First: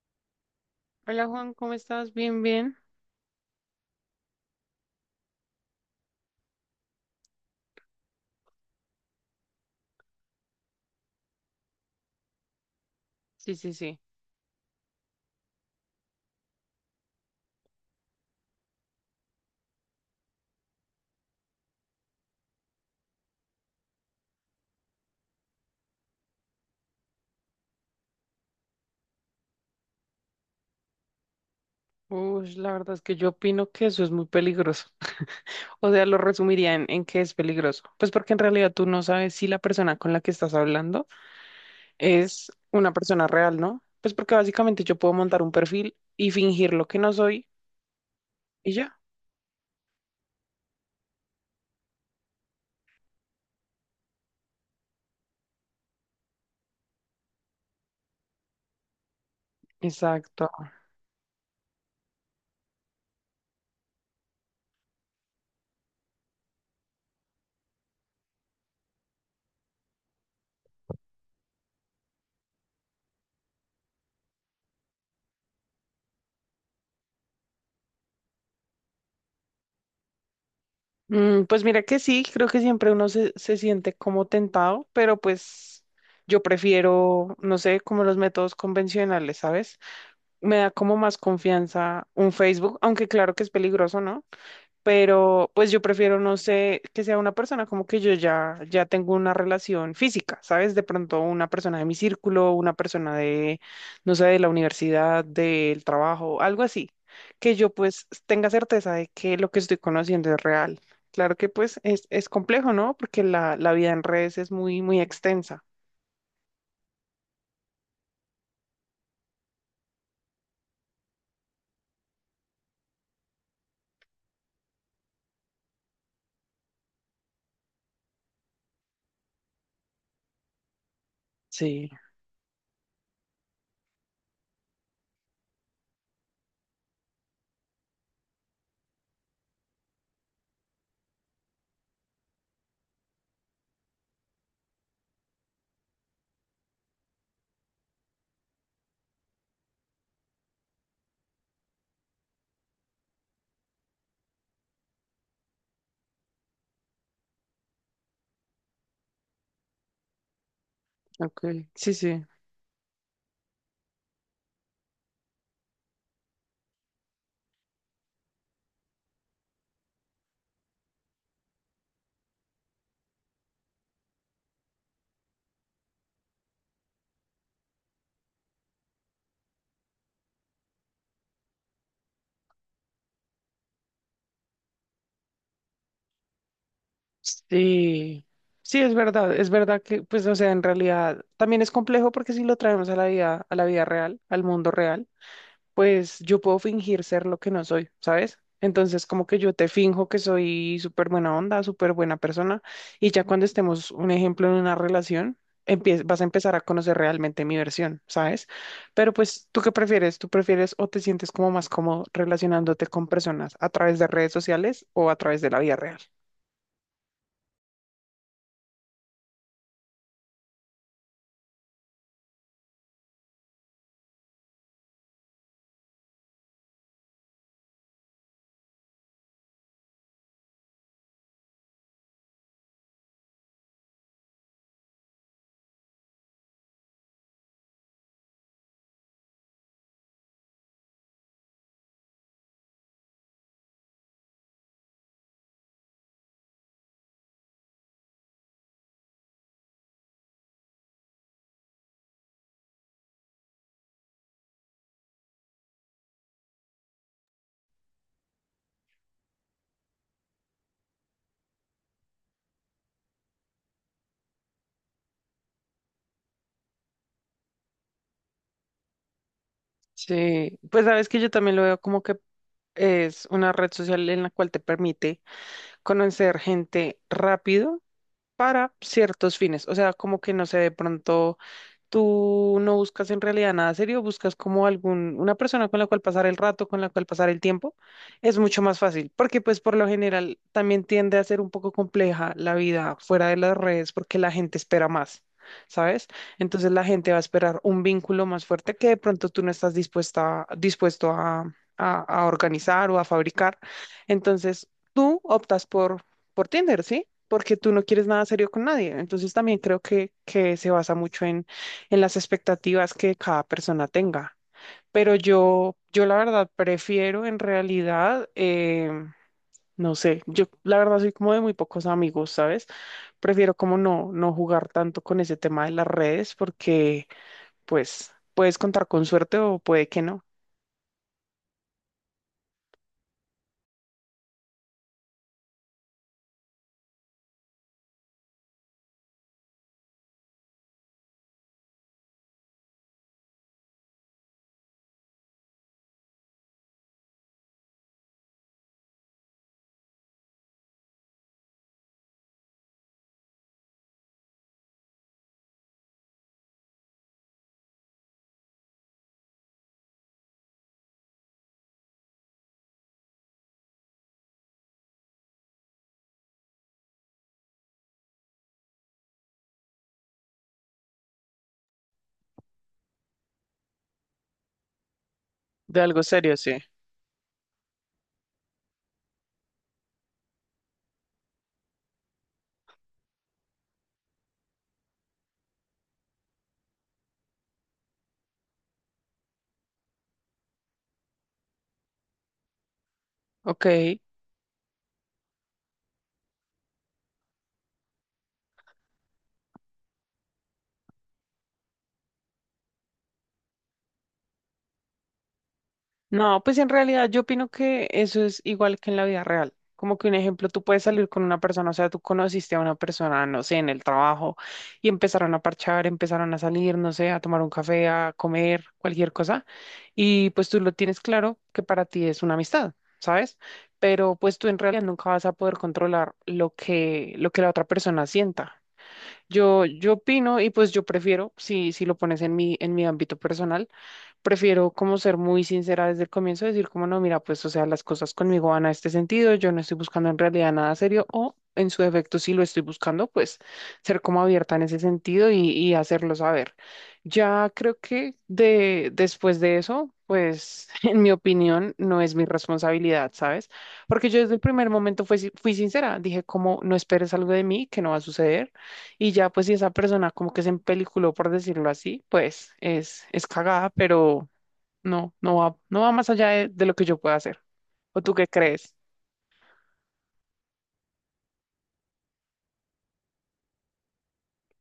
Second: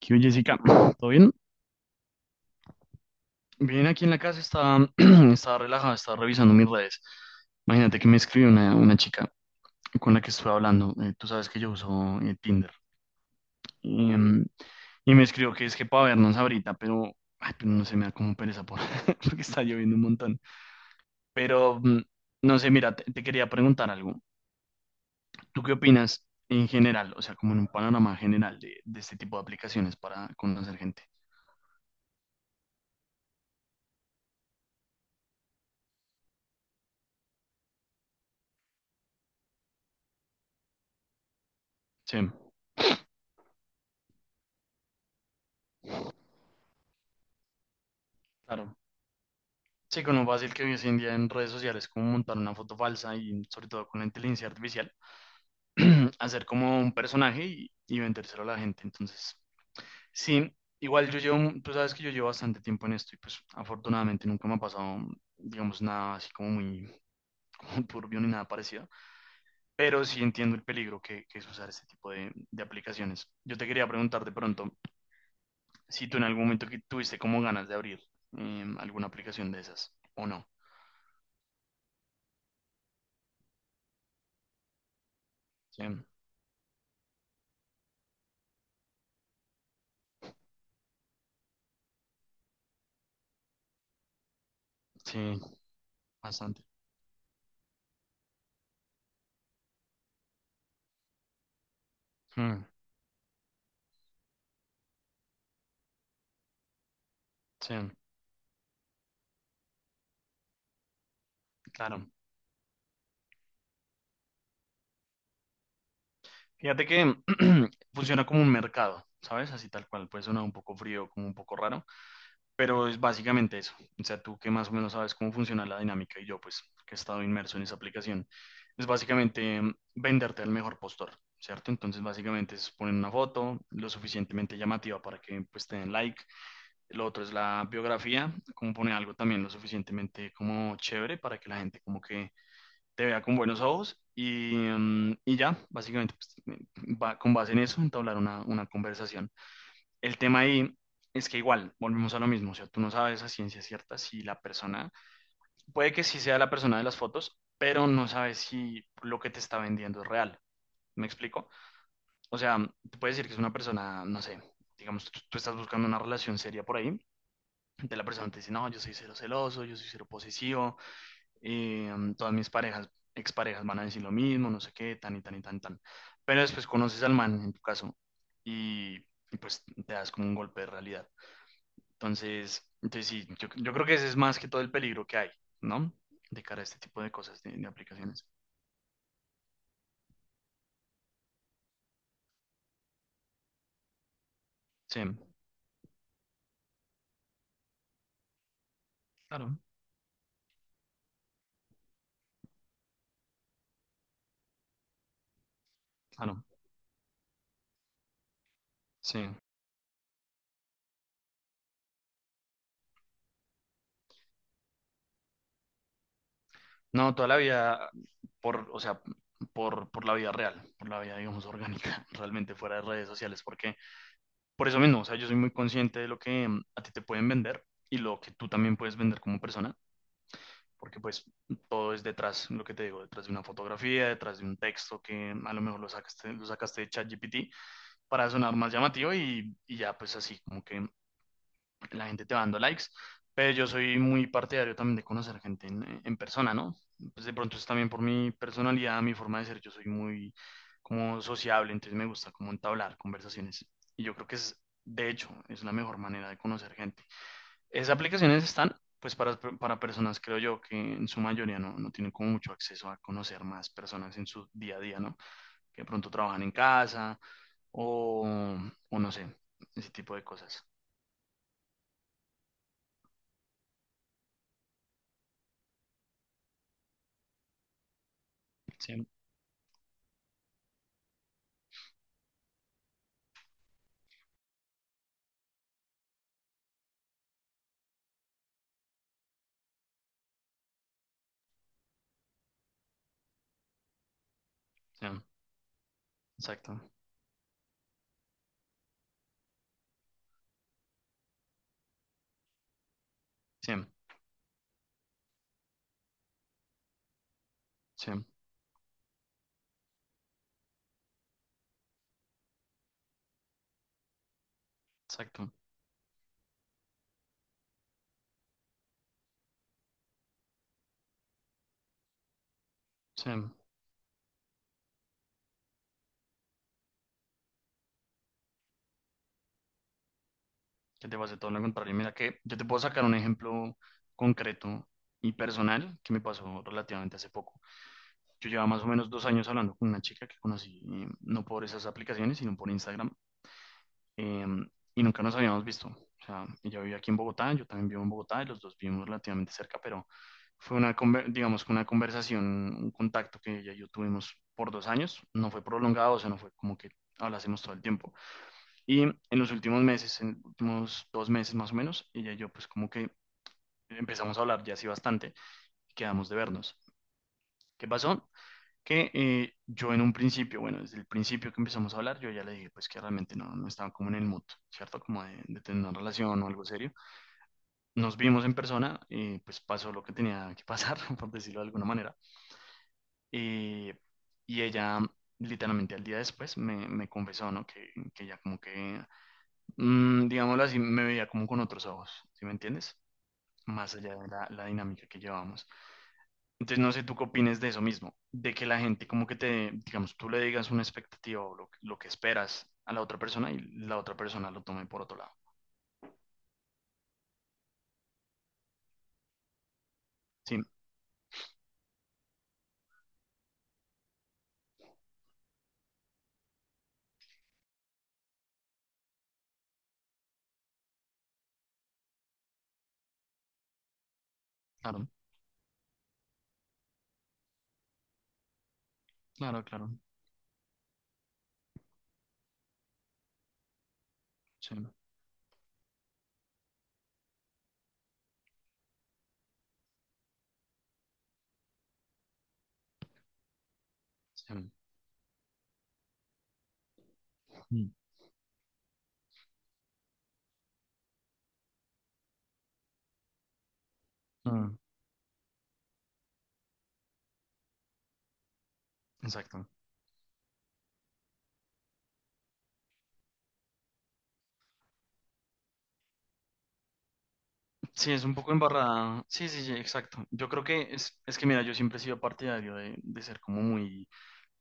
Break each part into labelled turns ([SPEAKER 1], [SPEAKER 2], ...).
[SPEAKER 1] ¿Qué hubo, Jessica? ¿Todo
[SPEAKER 2] Hola
[SPEAKER 1] bien?
[SPEAKER 2] Juan, ¿cómo estás? Bien, bien.
[SPEAKER 1] Bien, aquí en la casa estaba, estaba relajada, estaba revisando mis redes. Imagínate que me escribió una chica con la que estuve hablando. Tú sabes que yo uso Tinder.
[SPEAKER 2] Sí, sí, sí.
[SPEAKER 1] Y, em, y me escribió que es que para vernos ahorita, pero, ay, pero no sé, me da como pereza por, porque está lloviendo un montón. Pero, mm, no sé, mira, te quería preguntar algo. ¿Tú qué opinas en general, o sea, como en un panorama general de este tipo de aplicaciones para conocer gente?
[SPEAKER 2] Uy, la verdad es que yo opino que eso es muy peligroso. O sea, lo resumiría en que es peligroso. Pues porque en realidad tú no sabes si la persona con la que estás hablando
[SPEAKER 1] Sí,
[SPEAKER 2] es una persona real, ¿no? Pues porque básicamente yo puedo montar un perfil y fingir lo que no soy y
[SPEAKER 1] claro.
[SPEAKER 2] ya.
[SPEAKER 1] Sí, con lo fácil que hoy en día en redes sociales, como montar una foto falsa y sobre todo con la inteligencia artificial, hacer como un personaje y vendérselo a la gente. Entonces,
[SPEAKER 2] Exacto.
[SPEAKER 1] sí, igual yo llevo, tú sabes que yo llevo bastante tiempo en esto y pues afortunadamente nunca me ha pasado, digamos, nada así como muy como turbio ni nada parecido, pero sí entiendo el peligro que es usar este tipo de aplicaciones. Yo te quería preguntar de pronto si tú en algún momento que tuviste como ganas de abrir alguna aplicación de esas o no.
[SPEAKER 2] Mm, pues mira que sí, creo que siempre uno se siente como tentado, pero
[SPEAKER 1] Sí,
[SPEAKER 2] pues yo prefiero, no sé, como los métodos convencionales, ¿sabes? Me da como más confianza un Facebook, aunque claro que es peligroso, ¿no?
[SPEAKER 1] sí,
[SPEAKER 2] Pero pues yo prefiero, no
[SPEAKER 1] bastante.
[SPEAKER 2] sé, que sea una persona como que yo ya tengo una relación física, ¿sabes? De pronto una persona de mi círculo,
[SPEAKER 1] Mm,
[SPEAKER 2] una persona de, no sé, de la universidad, del trabajo, algo así, que yo
[SPEAKER 1] sí,
[SPEAKER 2] pues tenga certeza de que lo que estoy conociendo es real. Claro que pues es,
[SPEAKER 1] claro.
[SPEAKER 2] es complejo, ¿no? Porque la vida en redes es muy, muy extensa.
[SPEAKER 1] Fíjate que funciona como un mercado, ¿sabes? Así tal cual, puede sonar un poco frío, como un poco raro, pero es básicamente eso. O sea, tú que más o menos sabes cómo funciona la dinámica y yo, pues, que he estado inmerso en esa aplicación, es básicamente venderte al mejor postor, ¿cierto?
[SPEAKER 2] Sí,
[SPEAKER 1] Entonces, básicamente es poner una foto lo suficientemente llamativa para que, pues, te den like. Lo otro es la biografía, como poner algo también lo suficientemente como chévere para que la gente como que te vea con buenos ojos y y ya, básicamente, pues, va, con base en eso, entablar una conversación. El tema ahí es que igual, volvemos a lo mismo, o sea, tú no sabes a ciencia cierta si la persona, puede que sí sea la persona de las fotos, pero no sabes si lo que te está vendiendo es real. ¿Me
[SPEAKER 2] ok,
[SPEAKER 1] explico?
[SPEAKER 2] sí, sí.
[SPEAKER 1] O sea, te puedes decir que es una persona, no sé, digamos, tú estás buscando una relación seria por ahí, de la persona te dice, no, yo soy cero celoso, yo soy cero posesivo, todas mis parejas, exparejas van a decir lo mismo, no sé qué, tan y tan y tan, tan. Pero después conoces al man, en tu caso, y, y pues te das como un golpe de realidad. Entonces, entonces sí, yo creo que ese es más que todo el peligro que hay, ¿no? De cara a este tipo de cosas, de
[SPEAKER 2] Sí,
[SPEAKER 1] aplicaciones.
[SPEAKER 2] sí, es verdad que, pues, o sea, en realidad también es complejo porque si lo traemos a la vida real, al mundo
[SPEAKER 1] Sí,
[SPEAKER 2] real, pues yo puedo fingir ser lo que no soy, ¿sabes? Entonces, como que yo
[SPEAKER 1] claro,
[SPEAKER 2] te finjo que soy súper buena onda, súper buena persona, y ya cuando estemos, un ejemplo, en una relación, vas a
[SPEAKER 1] claro,
[SPEAKER 2] empezar a conocer realmente mi versión, ¿sabes? Pero
[SPEAKER 1] sí.
[SPEAKER 2] pues, ¿tú qué prefieres? ¿Tú prefieres o te sientes como más cómodo relacionándote con personas a través de redes sociales o a través de la vida real?
[SPEAKER 1] No, toda la vida, por, o sea, por la vida real, por la vida, digamos, orgánica, realmente fuera de redes sociales, porque por eso mismo, o sea, yo soy muy consciente de lo que a ti te pueden vender y lo que tú también puedes vender como persona, porque pues todo es detrás, lo que te digo, detrás de una fotografía, detrás de un texto que a lo mejor lo sacaste de ChatGPT para sonar más llamativo y ya pues así como que la gente te va dando likes, pero yo soy muy partidario también de conocer gente en persona, ¿no? Pues de pronto es también por mi personalidad, mi forma de ser, yo soy muy como sociable, entonces me gusta como entablar conversaciones. Y yo creo que es, de hecho, es la mejor manera de conocer gente. Esas aplicaciones están, pues, para personas, creo yo, que en su mayoría no, no tienen como mucho acceso a conocer más personas en su día a día, ¿no? Que de pronto trabajan en casa o, o no sé, ese tipo de
[SPEAKER 2] Sí,
[SPEAKER 1] cosas.
[SPEAKER 2] pues sabes que yo también lo veo como que es una red social en la cual te permite conocer gente rápido para
[SPEAKER 1] Sí,
[SPEAKER 2] ciertos fines, o sea, como que no sé, de pronto... Tú no buscas en realidad nada serio, buscas como algún, una persona con la cual pasar el rato, con la cual pasar el tiempo, es mucho más fácil, porque pues por lo general también tiende a ser un poco compleja la vida fuera de las redes porque la gente espera
[SPEAKER 1] sí,
[SPEAKER 2] más, ¿sabes? Entonces
[SPEAKER 1] exacto.
[SPEAKER 2] la gente va a esperar un vínculo más fuerte que de pronto tú no estás dispuesta, dispuesto a, a organizar o a fabricar.
[SPEAKER 1] Sí,
[SPEAKER 2] Entonces tú optas por Tinder, ¿sí? Porque tú no quieres
[SPEAKER 1] sí,
[SPEAKER 2] nada serio con nadie. Entonces también creo que se basa mucho en las expectativas que cada persona tenga. Pero
[SPEAKER 1] exacto.
[SPEAKER 2] yo la verdad prefiero en realidad, no sé, yo la verdad soy como de muy pocos amigos, ¿sabes?
[SPEAKER 1] Sí,
[SPEAKER 2] Prefiero como no, no jugar tanto con ese tema de las redes porque pues puedes contar con suerte o puede que no.
[SPEAKER 1] que te vas pase todo lo contrario. Mira que yo te puedo sacar un ejemplo concreto y personal que me pasó relativamente hace poco. Yo llevaba más o menos dos años hablando con una chica que conocí, no por esas aplicaciones, sino por Instagram, eh, y nunca nos habíamos visto. O sea, ella vivía aquí en Bogotá, yo también vivo en Bogotá, y los dos vivimos relativamente cerca, pero fue una, digamos, que una conversación, un contacto que ella y yo tuvimos por dos años. No fue prolongado, o sea, no fue como que hablásemos todo el tiempo. Y en los últimos meses, en los últimos dos meses más o menos, ella y yo pues como que empezamos a hablar ya así bastante y quedamos de vernos. ¿Qué pasó? Que yo en un principio, bueno, desde el principio que empezamos a hablar, yo ya le dije pues que realmente no, no estaba como en el mood, ¿cierto? Como de
[SPEAKER 2] De
[SPEAKER 1] tener una
[SPEAKER 2] algo serio,
[SPEAKER 1] relación o
[SPEAKER 2] sí.
[SPEAKER 1] algo serio. Nos vimos en persona y pues pasó lo que tenía que pasar, por decirlo de alguna manera. Y, y ella literalmente al día después me, me confesó, ¿no? Que ella como que digámoslo así, me veía como con otros ojos, ¿sí me entiendes?
[SPEAKER 2] Ok.
[SPEAKER 1] Más allá de la, la dinámica que llevábamos. Entonces, no sé tú qué opines de eso mismo, de que la gente como que te, digamos, tú le digas una expectativa o lo que esperas a la otra persona y la otra persona lo tome por otro lado.
[SPEAKER 2] No, pues en realidad yo opino que eso es igual que en la vida real. Como que un ejemplo,
[SPEAKER 1] Sí,
[SPEAKER 2] tú puedes salir con una persona, o sea, tú conociste a una persona, no sé, en el trabajo y empezaron a parchar, empezaron a salir, no sé, a tomar un café, a comer, cualquier cosa. Y pues tú lo tienes claro que para ti es una amistad, ¿sabes? Pero pues tú en realidad
[SPEAKER 1] claro,
[SPEAKER 2] nunca vas a poder controlar lo que la otra persona sienta. Yo,
[SPEAKER 1] claro, claro.
[SPEAKER 2] yo opino y pues yo prefiero, si, si lo pones en mi ámbito personal prefiero
[SPEAKER 1] Sí,
[SPEAKER 2] como ser muy sincera desde el comienzo, decir como no, mira, pues o sea, las cosas conmigo van a este sentido, yo no estoy buscando en realidad nada serio o en su defecto si lo estoy buscando, pues ser como abierta en
[SPEAKER 1] sí.
[SPEAKER 2] ese sentido y hacerlo saber. Ya creo
[SPEAKER 1] Mm.
[SPEAKER 2] que de, después de eso, pues en mi opinión no es mi responsabilidad, ¿sabes? Porque yo desde el primer
[SPEAKER 1] Mm.
[SPEAKER 2] momento fui, fui sincera, dije como no esperes algo de mí que no va a suceder. Y ya, pues, si
[SPEAKER 1] Exacto.
[SPEAKER 2] esa persona como que se empeliculó, por decirlo así, pues es cagada, pero no, no va más allá de lo que yo pueda hacer. ¿O
[SPEAKER 1] Sí,
[SPEAKER 2] tú
[SPEAKER 1] es
[SPEAKER 2] qué
[SPEAKER 1] un poco
[SPEAKER 2] crees?
[SPEAKER 1] embarrada. Sí, sí, sí, exacto. Yo creo que es que, mira, yo siempre he sido partidario de ser como muy,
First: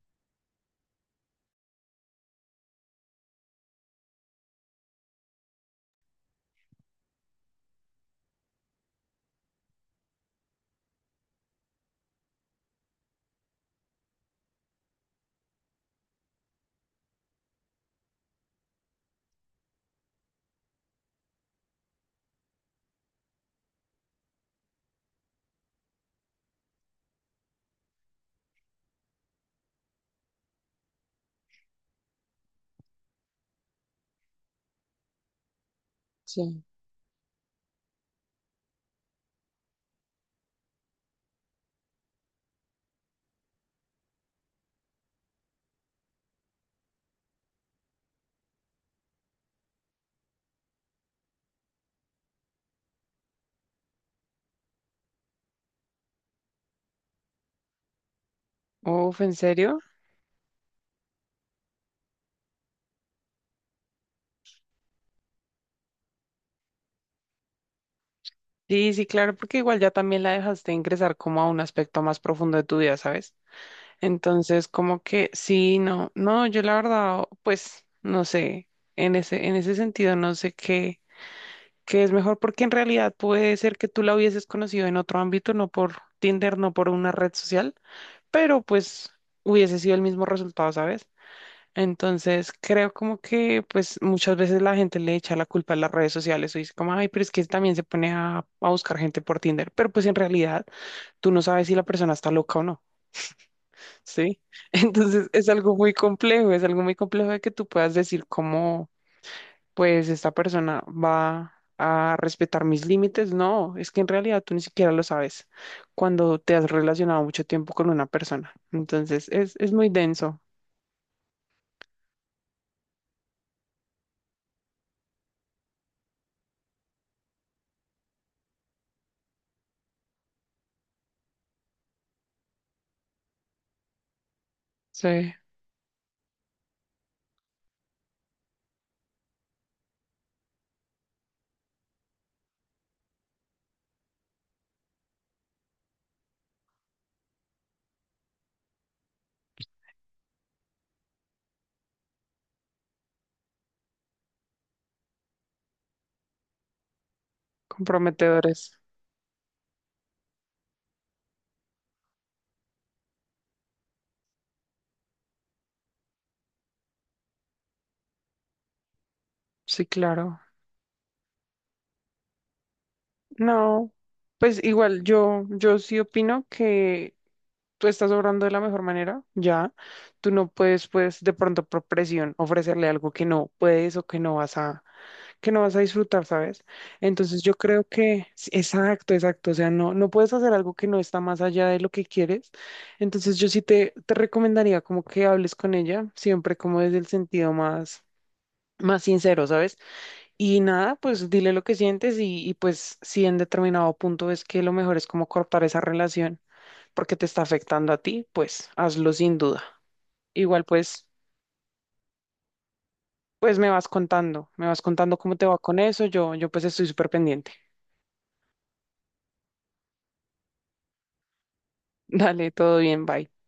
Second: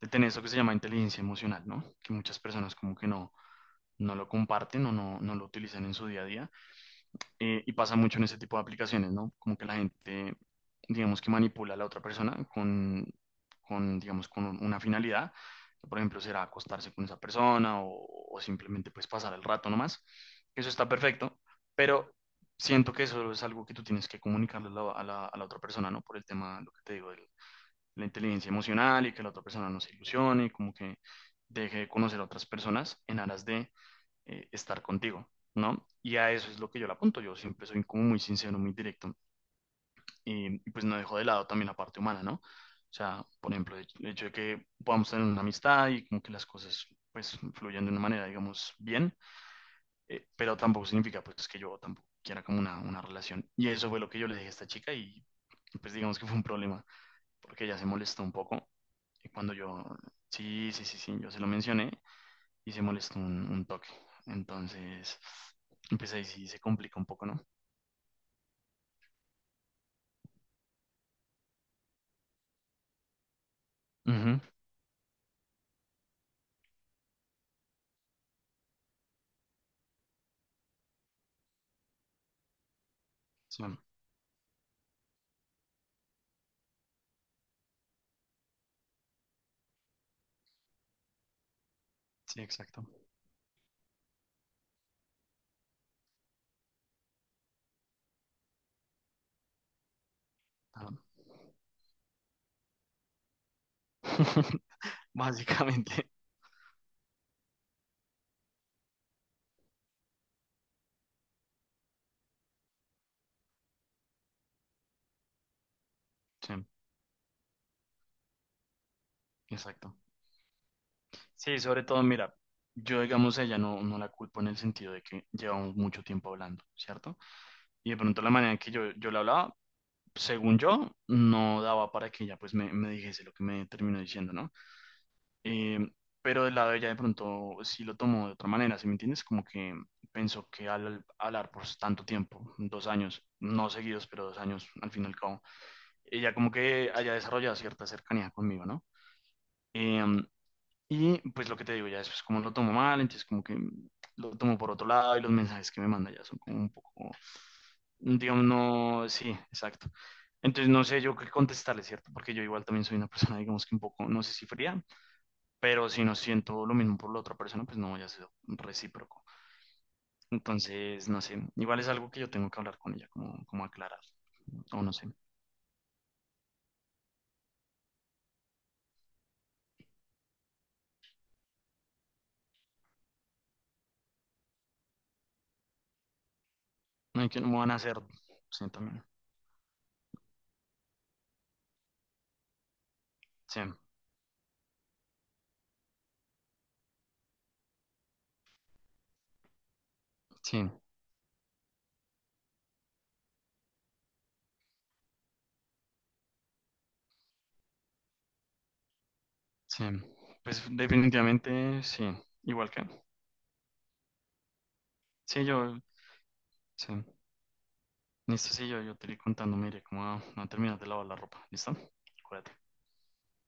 [SPEAKER 1] de tener eso que se llama inteligencia emocional, ¿no? Que muchas personas como que no, no lo comparten o no, no lo utilizan en su día a día. Y pasa mucho en ese tipo de aplicaciones, ¿no? Como que la gente, digamos que manipula a la otra persona con digamos, con una finalidad, que por ejemplo será acostarse con esa persona o simplemente pues pasar el rato nomás. Eso está perfecto, pero siento que eso es algo que tú tienes que comunicarle a la, a la otra persona, ¿no? Por el tema, lo que te digo, de la inteligencia emocional y que la otra persona no se ilusione, como que deje de conocer a otras personas en aras de estar contigo, ¿no? Y a eso es
[SPEAKER 2] Sí.
[SPEAKER 1] lo que yo le apunto, yo siempre soy como muy sincero, muy directo, y pues no dejo de lado también la parte humana, ¿no? O sea, por ejemplo, el hecho de que podamos tener una amistad y como que las cosas pues fluyan de una manera, digamos, bien, pero tampoco significa pues que yo tampoco quiera como una relación. Y eso fue lo que yo le dije a esta chica y pues digamos que fue un problema, porque ella se molestó un poco
[SPEAKER 2] Uf,
[SPEAKER 1] y
[SPEAKER 2] ¿en
[SPEAKER 1] cuando
[SPEAKER 2] serio?
[SPEAKER 1] yo, sí, sí, sí, sí, yo se lo mencioné y se molestó un toque. Entonces, pues ahí sí se complica un poco, ¿no?
[SPEAKER 2] Sí, sí, claro, porque igual ya también la dejaste ingresar como a un aspecto más profundo de tu vida, ¿sabes?
[SPEAKER 1] Ujú.
[SPEAKER 2] Entonces, como que sí, no, no, yo la verdad, pues, no sé, en ese sentido, no sé qué, qué es mejor, porque en realidad puede
[SPEAKER 1] Sí,
[SPEAKER 2] ser que tú la hubieses conocido en otro ámbito, no por Tinder, no por una red social, pero pues hubiese sido el mismo resultado, ¿sabes?
[SPEAKER 1] sí,
[SPEAKER 2] Entonces
[SPEAKER 1] exacto.
[SPEAKER 2] creo como que pues muchas veces la gente le echa la culpa a las redes sociales o dice como, ay, pero es que también se pone a buscar gente por Tinder, pero pues en realidad
[SPEAKER 1] Ah,
[SPEAKER 2] tú no sabes si la persona está loca o no, ¿sí? Entonces es algo muy
[SPEAKER 1] básicamente,
[SPEAKER 2] complejo, es algo muy complejo de que tú puedas decir como, pues esta persona va a respetar mis límites, no, es que en realidad tú ni siquiera lo sabes cuando
[SPEAKER 1] sí,
[SPEAKER 2] te has relacionado mucho tiempo con una persona. Entonces, es muy
[SPEAKER 1] exacto.
[SPEAKER 2] denso.
[SPEAKER 1] Sí, sobre todo, mira, yo digamos a ella no, no la culpo en el sentido de que llevamos mucho tiempo hablando, ¿cierto? Y de pronto la manera en que yo la hablaba, según yo, no daba para que ella pues me dijese lo que me terminó diciendo, ¿no?
[SPEAKER 2] Sí,
[SPEAKER 1] Em, pero del lado de ella de pronto sí lo tomó de otra manera, ¿sí me entiendes? Como que pensó que al hablar por tanto tiempo, dos años, no seguidos, pero dos años al fin y al cabo, ella como que haya desarrollado cierta cercanía conmigo, ¿no? Em, y pues lo que te digo, ya después como lo tomo mal, entonces como que lo tomo por otro lado y los mensajes que me manda ya son como un poco, digamos,
[SPEAKER 2] comprometedores.
[SPEAKER 1] no, sí, exacto. Entonces no sé yo qué contestarle, ¿cierto? Porque yo igual también soy una persona, digamos que un poco, no sé si fría, pero si no siento lo mismo por la otra persona, pues no voy a ser recíproco.
[SPEAKER 2] Sí, claro.
[SPEAKER 1] Entonces, no sé, igual es algo que yo tengo que hablar con ella, como, como
[SPEAKER 2] No,
[SPEAKER 1] aclarar,
[SPEAKER 2] pues
[SPEAKER 1] o no
[SPEAKER 2] igual
[SPEAKER 1] sé,
[SPEAKER 2] yo, yo sí opino que tú estás obrando de la mejor manera, ya. Tú no puedes, pues, de pronto por presión ofrecerle algo que no puedes o que no vas a, que no vas a disfrutar, ¿sabes?
[SPEAKER 1] no hay que
[SPEAKER 2] Entonces yo
[SPEAKER 1] no van a
[SPEAKER 2] creo
[SPEAKER 1] hacer,
[SPEAKER 2] que, sí,
[SPEAKER 1] sí, también,
[SPEAKER 2] exacto, exacto. O sea, no, no puedes hacer algo que no está más allá de lo que quieres. Entonces yo
[SPEAKER 1] sí,
[SPEAKER 2] sí te recomendaría como que hables con ella, siempre como desde el sentido más, más sincero, ¿sabes? Y
[SPEAKER 1] sí,
[SPEAKER 2] nada, pues dile lo que sientes y pues si en determinado punto ves que lo mejor es como cortar esa relación porque te está afectando a ti, pues hazlo sin duda.
[SPEAKER 1] sí, pues
[SPEAKER 2] Igual pues,
[SPEAKER 1] definitivamente sí, igual que,
[SPEAKER 2] pues me vas contando cómo
[SPEAKER 1] sí,
[SPEAKER 2] te va
[SPEAKER 1] yo,
[SPEAKER 2] con eso, yo pues estoy
[SPEAKER 1] sí,
[SPEAKER 2] súper pendiente.
[SPEAKER 1] listo, sí, yo te iré contando, mire, cómo va a terminar de lavar la ropa, ¿listo?
[SPEAKER 2] Dale,
[SPEAKER 1] Cuídate.
[SPEAKER 2] todo bien, bye.